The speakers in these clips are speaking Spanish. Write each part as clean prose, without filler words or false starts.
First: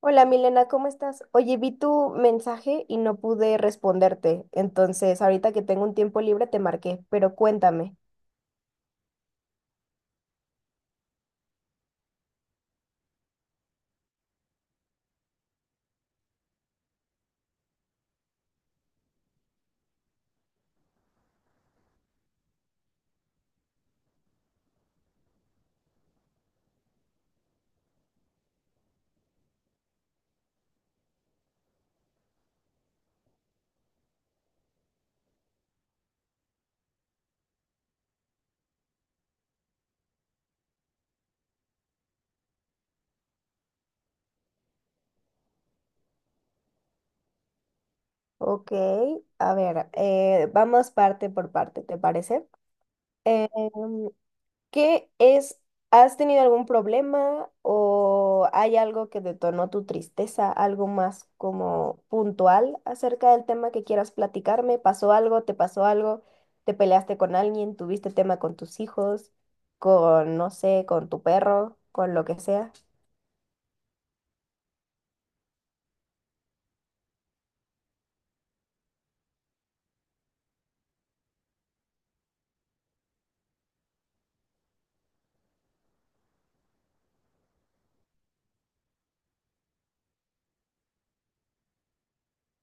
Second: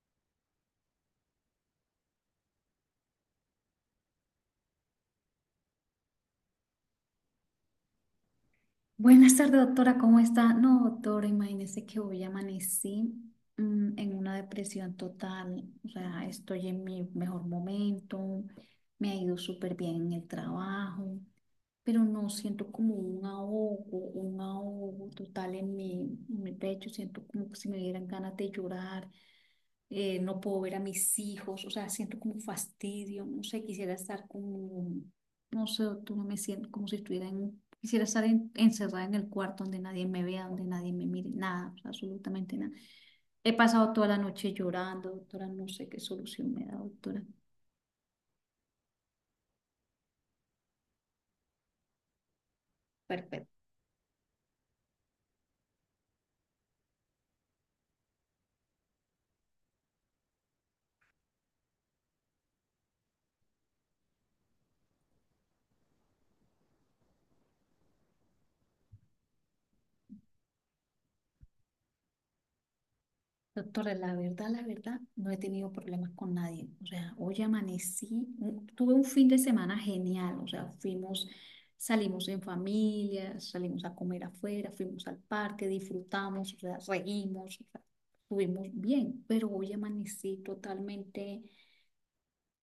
Hola Milena, ¿cómo estás? Oye, vi tu mensaje y no pude responderte, entonces ahorita que tengo un tiempo libre te marqué, pero cuéntame. Buenas tardes, doctora, ¿cómo está? No, doctora, imagínese que hoy amanecí en una depresión total. O sea, estoy en mi mejor momento, me ha ido súper bien en el trabajo, pero no siento como un ahogo total en en mi pecho, siento como que si me dieran ganas de llorar, no puedo ver a mis hijos, o sea, siento como fastidio, no sé, quisiera estar como, no sé, tú no me siento como si estuviera en, quisiera estar encerrada en el cuarto donde nadie me vea, donde nadie me mire, nada, o sea, absolutamente nada. He pasado toda la noche llorando, doctora, no sé qué solución me da, doctora. Ok, a ver, vamos parte por parte, ¿te parece? Eh, Perfecto. ¿Qué es? ¿Has tenido algún problema o hay algo que detonó tu tristeza? ¿Algo más como puntual acerca del tema que quieras platicarme? ¿Pasó algo? ¿Te pasó algo? ¿Te peleaste con alguien? ¿Tuviste tema con tus hijos? ¿Con, no sé, con tu perro? ¿Con lo que sea? Doctora, la verdad, no he tenido problemas con nadie. O sea, hoy tuve un fin de semana genial. O sea, fuimos, salimos en familia, salimos a comer afuera, fuimos al parque, disfrutamos, o sea, reímos, o sea, estuvimos bien. Pero hoy amanecí totalmente.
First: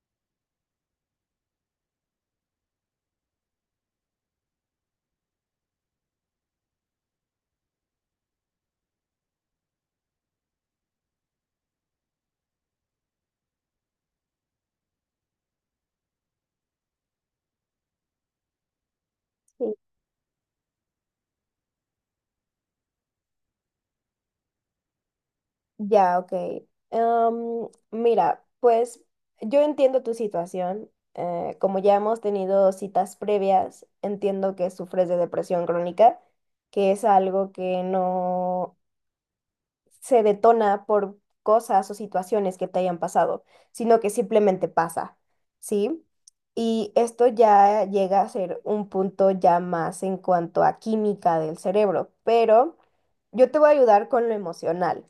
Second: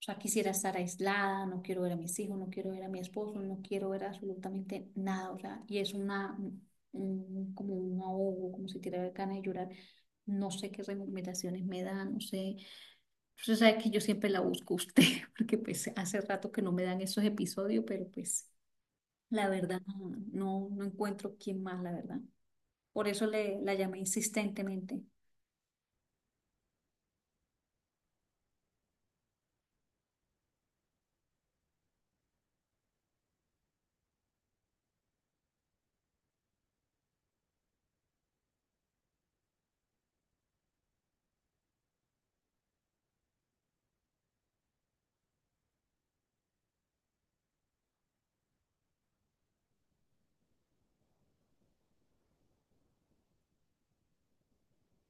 O sea, quisiera estar aislada, no quiero ver a mis hijos, no quiero ver a mi esposo, no quiero ver absolutamente nada. O sea, y es como un ahogo, como si tirara ganas de llorar. No sé qué recomendaciones me dan, no sé. Usted sabe que yo siempre la busco a usted, porque pues hace rato que no me dan esos episodios, pero pues la verdad no encuentro quién más, la verdad. Por eso la llamé insistentemente. Ya, ok. Mira, pues yo entiendo tu situación. Como ya hemos tenido citas previas, entiendo que sufres de depresión crónica, que es algo que no se detona por cosas o situaciones que te hayan pasado, sino que simplemente pasa, ¿sí? Y esto ya llega a ser un punto ya más en cuanto a química del cerebro, pero yo te voy a ayudar con lo emocional.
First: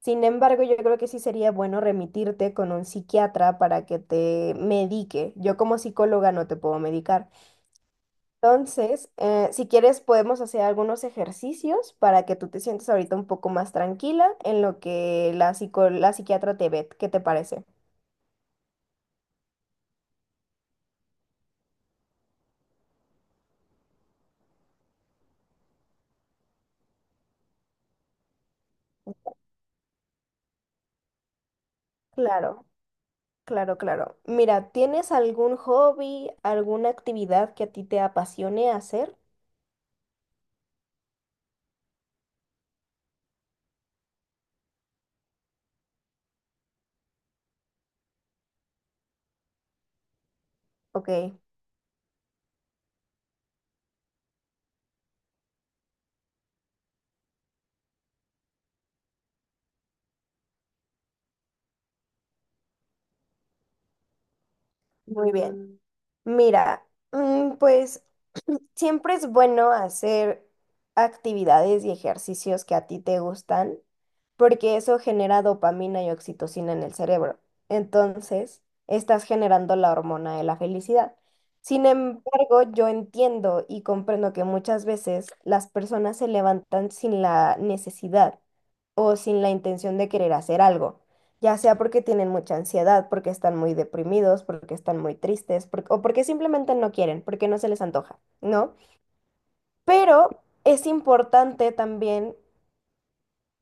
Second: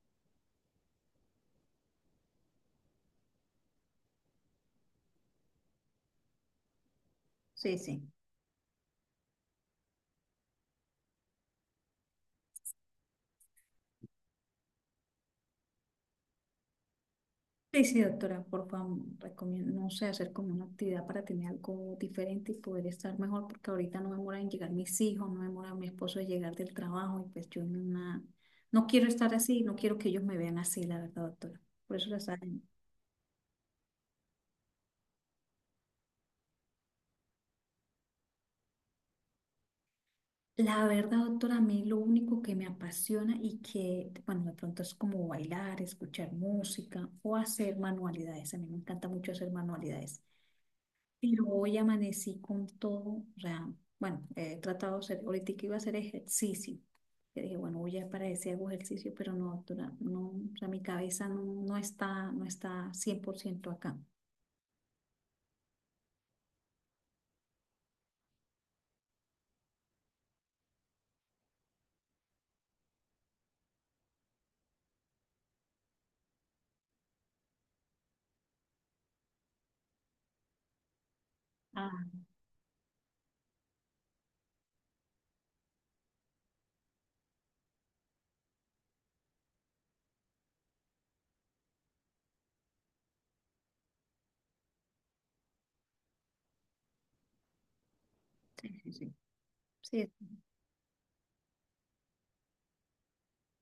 Sin embargo, yo creo que sí sería bueno remitirte con un psiquiatra para que te medique. Yo como psicóloga no te puedo medicar. Sí, sí. Entonces, si quieres, podemos hacer algunos ejercicios para que tú te sientas ahorita un poco más tranquila en lo que la la psiquiatra te ve. ¿Qué te parece? Sí, sí, doctora, por favor, recomiendo, no sé, hacer como una actividad para tener algo diferente y poder estar mejor, porque ahorita no demoran en llegar mis hijos, no demora mi esposo en llegar del trabajo, y pues yo en una- no quiero estar así, no quiero que ellos me vean así, la verdad, doctora. Por eso la saben. Claro, claro, claro. Mira, ¿tienes algún hobby, alguna actividad que a ti te apasione hacer? La verdad, doctora, a mí lo único que me apasiona y que, bueno, de pronto es como bailar, escuchar música o hacer manualidades. A mí me encanta mucho hacer manualidades. Ok, Pero hoy amanecí con todo, o sea, bueno, he tratado de hacer, ahorita que iba a hacer ejercicio, que dije, bueno, voy a para ese hago ejercicio, pero no, doctora, no, o sea, mi cabeza no está, no está 100% acá. muy bien. Mira, pues siempre es bueno hacer actividades y ejercicios que a ti te gustan, porque eso genera dopamina y oxitocina en el cerebro. Entonces, estás generando la hormona de la felicidad. Sin Ah, embargo, yo entiendo y comprendo que muchas veces las personas se levantan sin la necesidad o sin la intención de querer hacer algo, ya sea porque tienen mucha ansiedad, porque están muy deprimidos, porque están muy tristes, o porque simplemente no quieren, porque no se les antoja, ¿no? sí, sí, sí. Sí. Pero es importante también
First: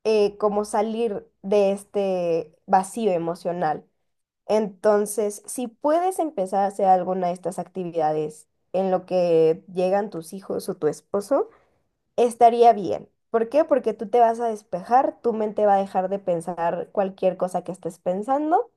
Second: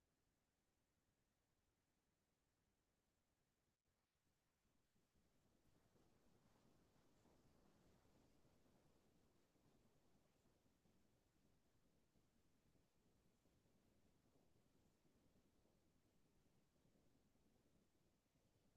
como salir de este vacío emocional. Entonces, si puedes empezar a hacer alguna de estas actividades en lo que llegan tus hijos o tu esposo, estaría bien. ¿Por qué? Porque tú te vas a despejar, tu mente va a dejar de pensar cualquier cosa que estés pensando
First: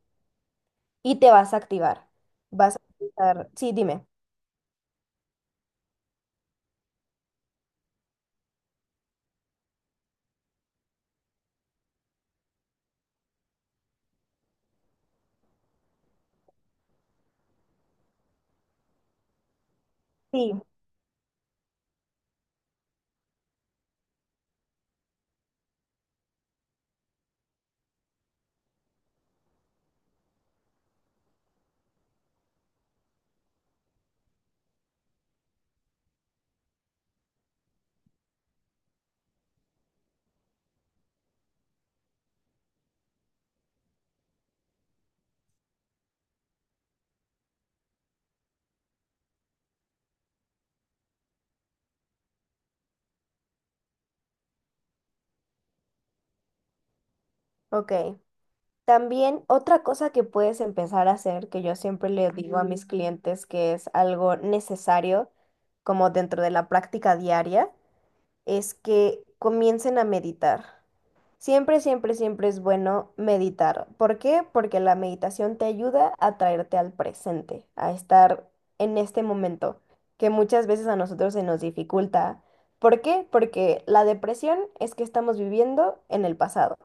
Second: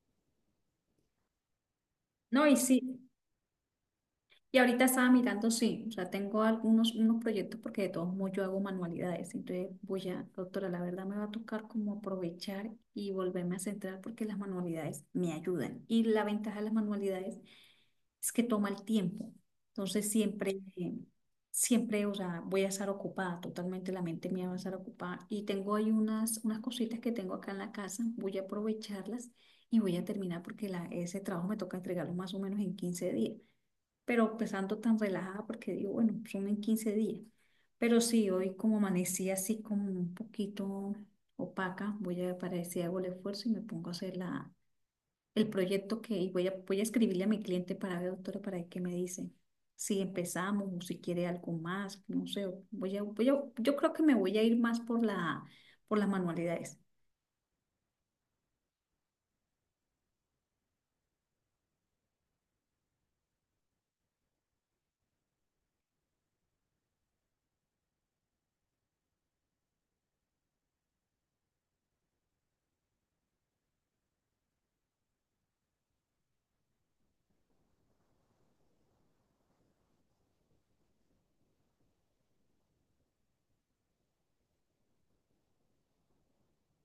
y te vas a activar. No, y Vas a sí, pensar, sí, dime. y ahorita estaba mirando, sí, o sea, tengo algunos unos proyectos porque de todos modos yo hago manualidades, entonces voy a, doctora, la verdad me va a tocar como aprovechar y volverme a centrar porque las manualidades me ayudan. Y la ventaja de las manualidades es que toma el tiempo. Entonces siempre, Sí, siempre, o sea, voy a estar ocupada, totalmente la mente mía va a estar ocupada. Y tengo ahí unas cositas que tengo acá en la casa, voy a aprovecharlas y voy a terminar porque la, ese trabajo me toca entregarlo más o menos en 15 días. Pero empezando tan relajada porque digo, bueno, son en 15 días. Pero sí, hoy como amanecí así como un poquito opaca, voy a ver para ver si hago el esfuerzo y me pongo a hacer la el proyecto que y voy a, voy a- escribirle a mi cliente para ver, doctora, para ver qué me dice. Si empezamos o si quiere algo más, no sé, voy a, voy a- yo creo que me voy a ir más por por las manualidades. ok. También otra cosa que puedes empezar a hacer, que yo siempre le digo a mis clientes que es algo necesario, como dentro de la práctica diaria, es que comiencen a meditar. Siempre, siempre, siempre es bueno meditar. ¿Por qué? Porque la meditación te ayuda a traerte al presente, a estar en este momento, que muchas veces a nosotros se nos dificulta. ¿Por qué? Porque la depresión es que estamos viviendo en el pasado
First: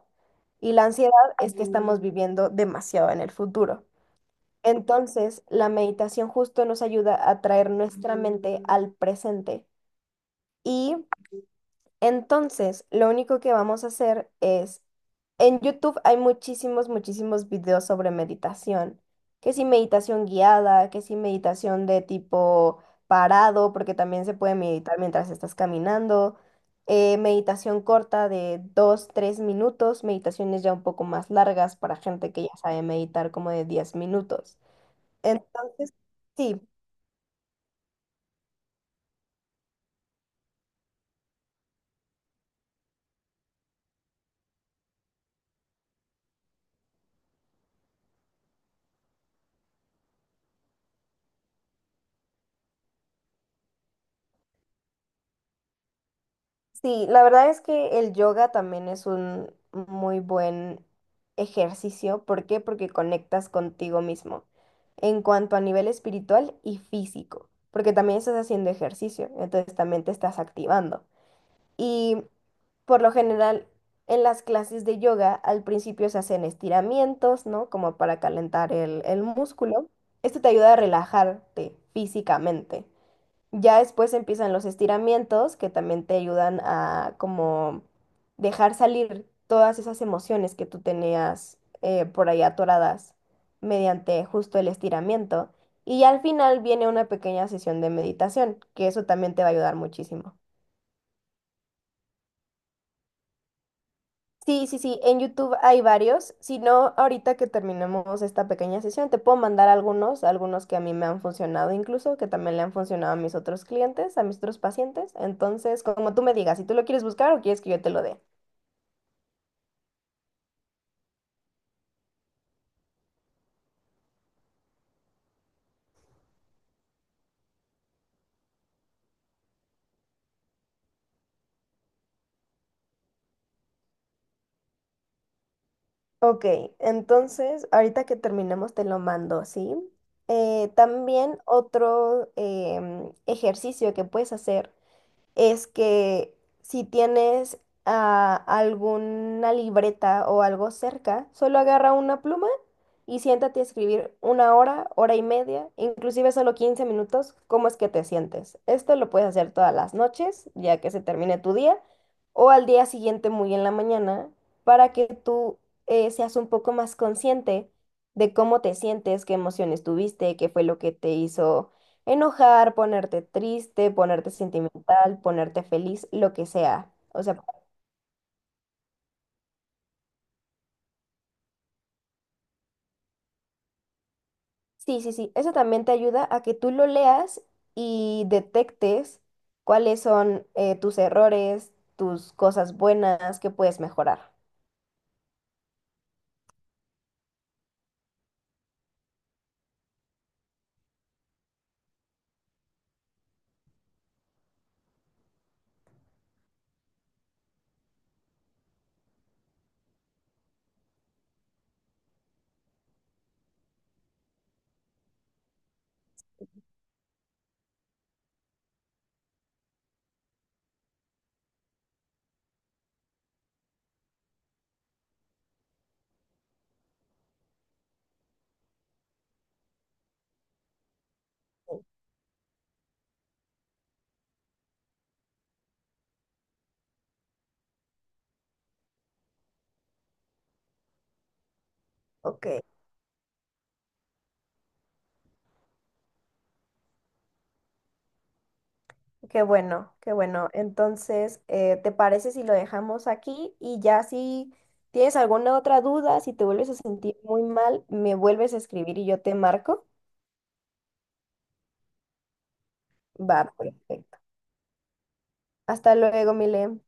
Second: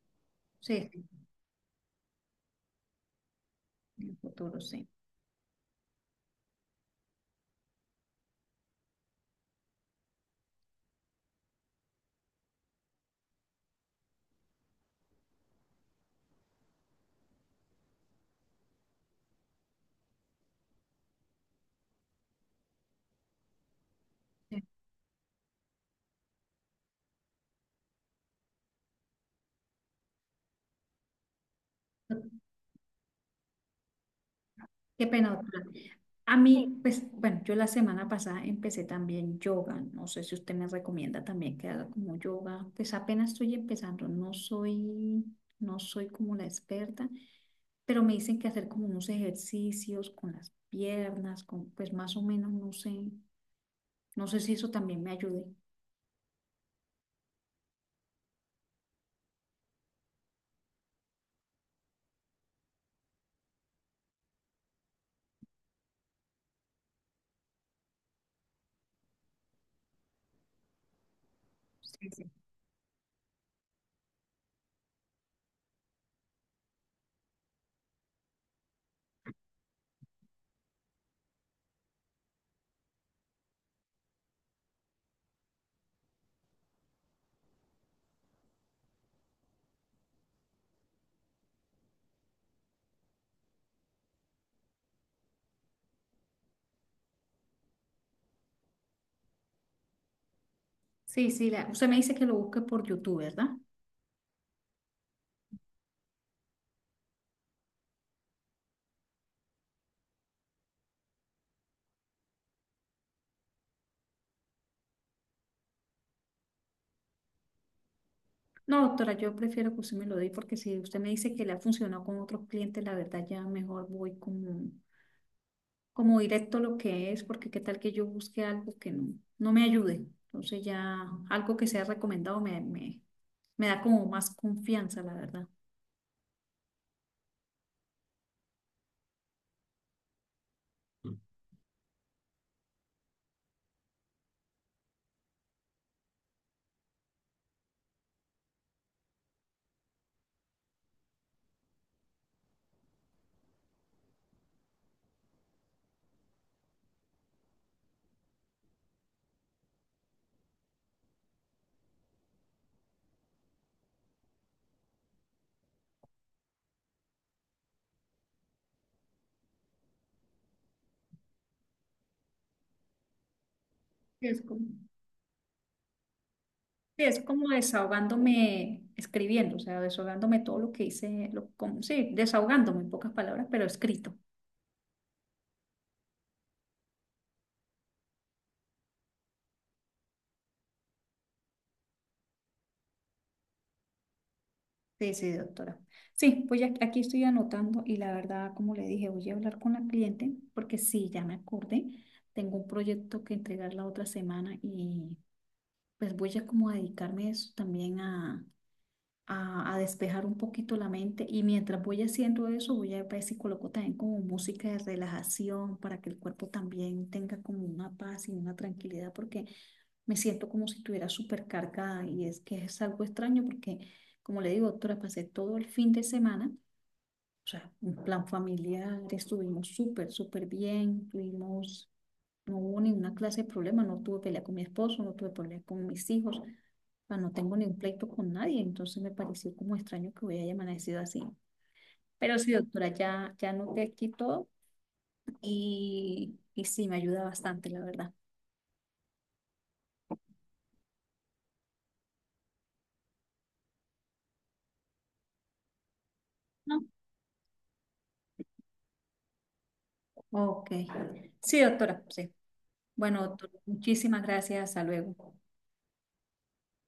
y la Sí, ansiedad es que estamos viviendo demasiado en el futuro. en el futuro, sí. Entonces, la meditación justo nos ayuda a traer nuestra mente al presente. Y entonces, lo único que vamos a hacer es, en YouTube hay muchísimos, muchísimos videos sobre meditación, que si meditación guiada, que si meditación de tipo parado, porque también se puede meditar mientras estás caminando, meditación corta de 2, 3 minutos, meditaciones ya un poco más largas para Sí. gente que ya sabe meditar como de 10 minutos. Qué pena, doctora. Entonces, A sí. mí, pues, bueno, yo la semana pasada empecé también yoga. No sé si usted me recomienda también que haga como yoga. Pues apenas estoy empezando, no soy como la experta, pero me dicen que hacer como unos ejercicios con las piernas, con, pues más o menos, no sé, no sé si eso también me ayude. Sí, la verdad es que el yoga también es un muy buen ejercicio. ¿Por qué? Porque conectas contigo mismo en cuanto a nivel espiritual y físico, porque también estás haciendo ejercicio, entonces también te estás activando. Sí, Y sí. por lo general, en las clases de yoga al principio se hacen estiramientos, ¿no? Como para calentar el músculo. Esto te ayuda a relajarte físicamente. Ya después empiezan los estiramientos que también te ayudan a como dejar salir todas esas emociones que tú tenías por ahí atoradas mediante justo el estiramiento. Y al final viene una pequeña sesión de meditación, que eso también te va a ayudar muchísimo. Sí, sí, la- usted me dice que lo busque por YouTube, ¿verdad? Sí, sí, sí, en YouTube hay varios. Si no, ahorita que terminemos esta pequeña sesión, te puedo mandar algunos, algunos que a mí me han funcionado incluso, que también le han funcionado a mis otros clientes, a mis otros pacientes. Entonces, como tú me digas, si tú lo quieres buscar o quieres que yo te lo dé. No, doctora, yo prefiero que usted me lo dé porque si usted me dice que le ha funcionado con otros clientes, la verdad ya mejor voy como directo lo que es, porque qué tal que yo busque algo que no me ayude. Entonces ya algo que sea recomendado me da como más confianza, la verdad. Ok, entonces, ahorita que terminemos te lo mando, ¿sí? También otro ejercicio que puedes hacer es que si tienes alguna libreta o algo cerca, solo agarra una pluma y siéntate a escribir una hora, hora y media, inclusive solo 15 minutos, cómo es que te sientes. Esto lo puedes hacer todas las noches, ya que se termine tu día, o al día siguiente muy en la mañana, para que tú seas un poco más consciente de cómo te sientes, qué emociones tuviste, qué fue lo que te hizo enojar, ponerte triste, ponerte Es como, sentimental, ponerte feliz, lo que sea. sí, es O sea, como desahogándome escribiendo, o sea, desahogándome todo lo que hice, lo, como, sí, desahogándome en pocas palabras, pero escrito. sí, sí, sí. Eso también te ayuda a que tú lo leas y detectes cuáles son tus errores, tus cosas buenas que puedes mejorar. Sí, sí, doctora. Sí, pues ya aquí estoy anotando y la verdad, como le dije, voy a hablar con la cliente porque sí, ya me acordé. Tengo un proyecto que entregar la otra semana y pues voy a como a dedicarme a eso también a despejar un poquito la mente y mientras voy haciendo eso voy a ver si coloco también como música de relajación para que el cuerpo también tenga como una paz y una tranquilidad porque me siento como si estuviera súper cargada y es que es algo extraño porque como le digo, doctora, pasé todo el fin de semana o sea, un plan familiar, estuvimos súper, súper bien, tuvimos, no hubo ninguna clase de problema, no tuve pelea con mi esposo, no tuve pelea con mis hijos, o sea, no tengo ningún pleito con nadie, entonces me pareció como extraño que hubiera amanecido así. Pero Ok, sí, doctora, ya noté aquí todo y sí, me ayuda bastante, la verdad. qué bueno, qué bueno. Entonces, ¿te parece si lo dejamos aquí? Y ya si tienes alguna otra duda, si te vuelves a ¿No? sentir muy mal, me vuelves a escribir y yo te marco. Ok. Sí, doctora, sí. Bueno, doctora, Va, perfecto. muchísimas gracias, hasta luego. Hasta luego, Mile.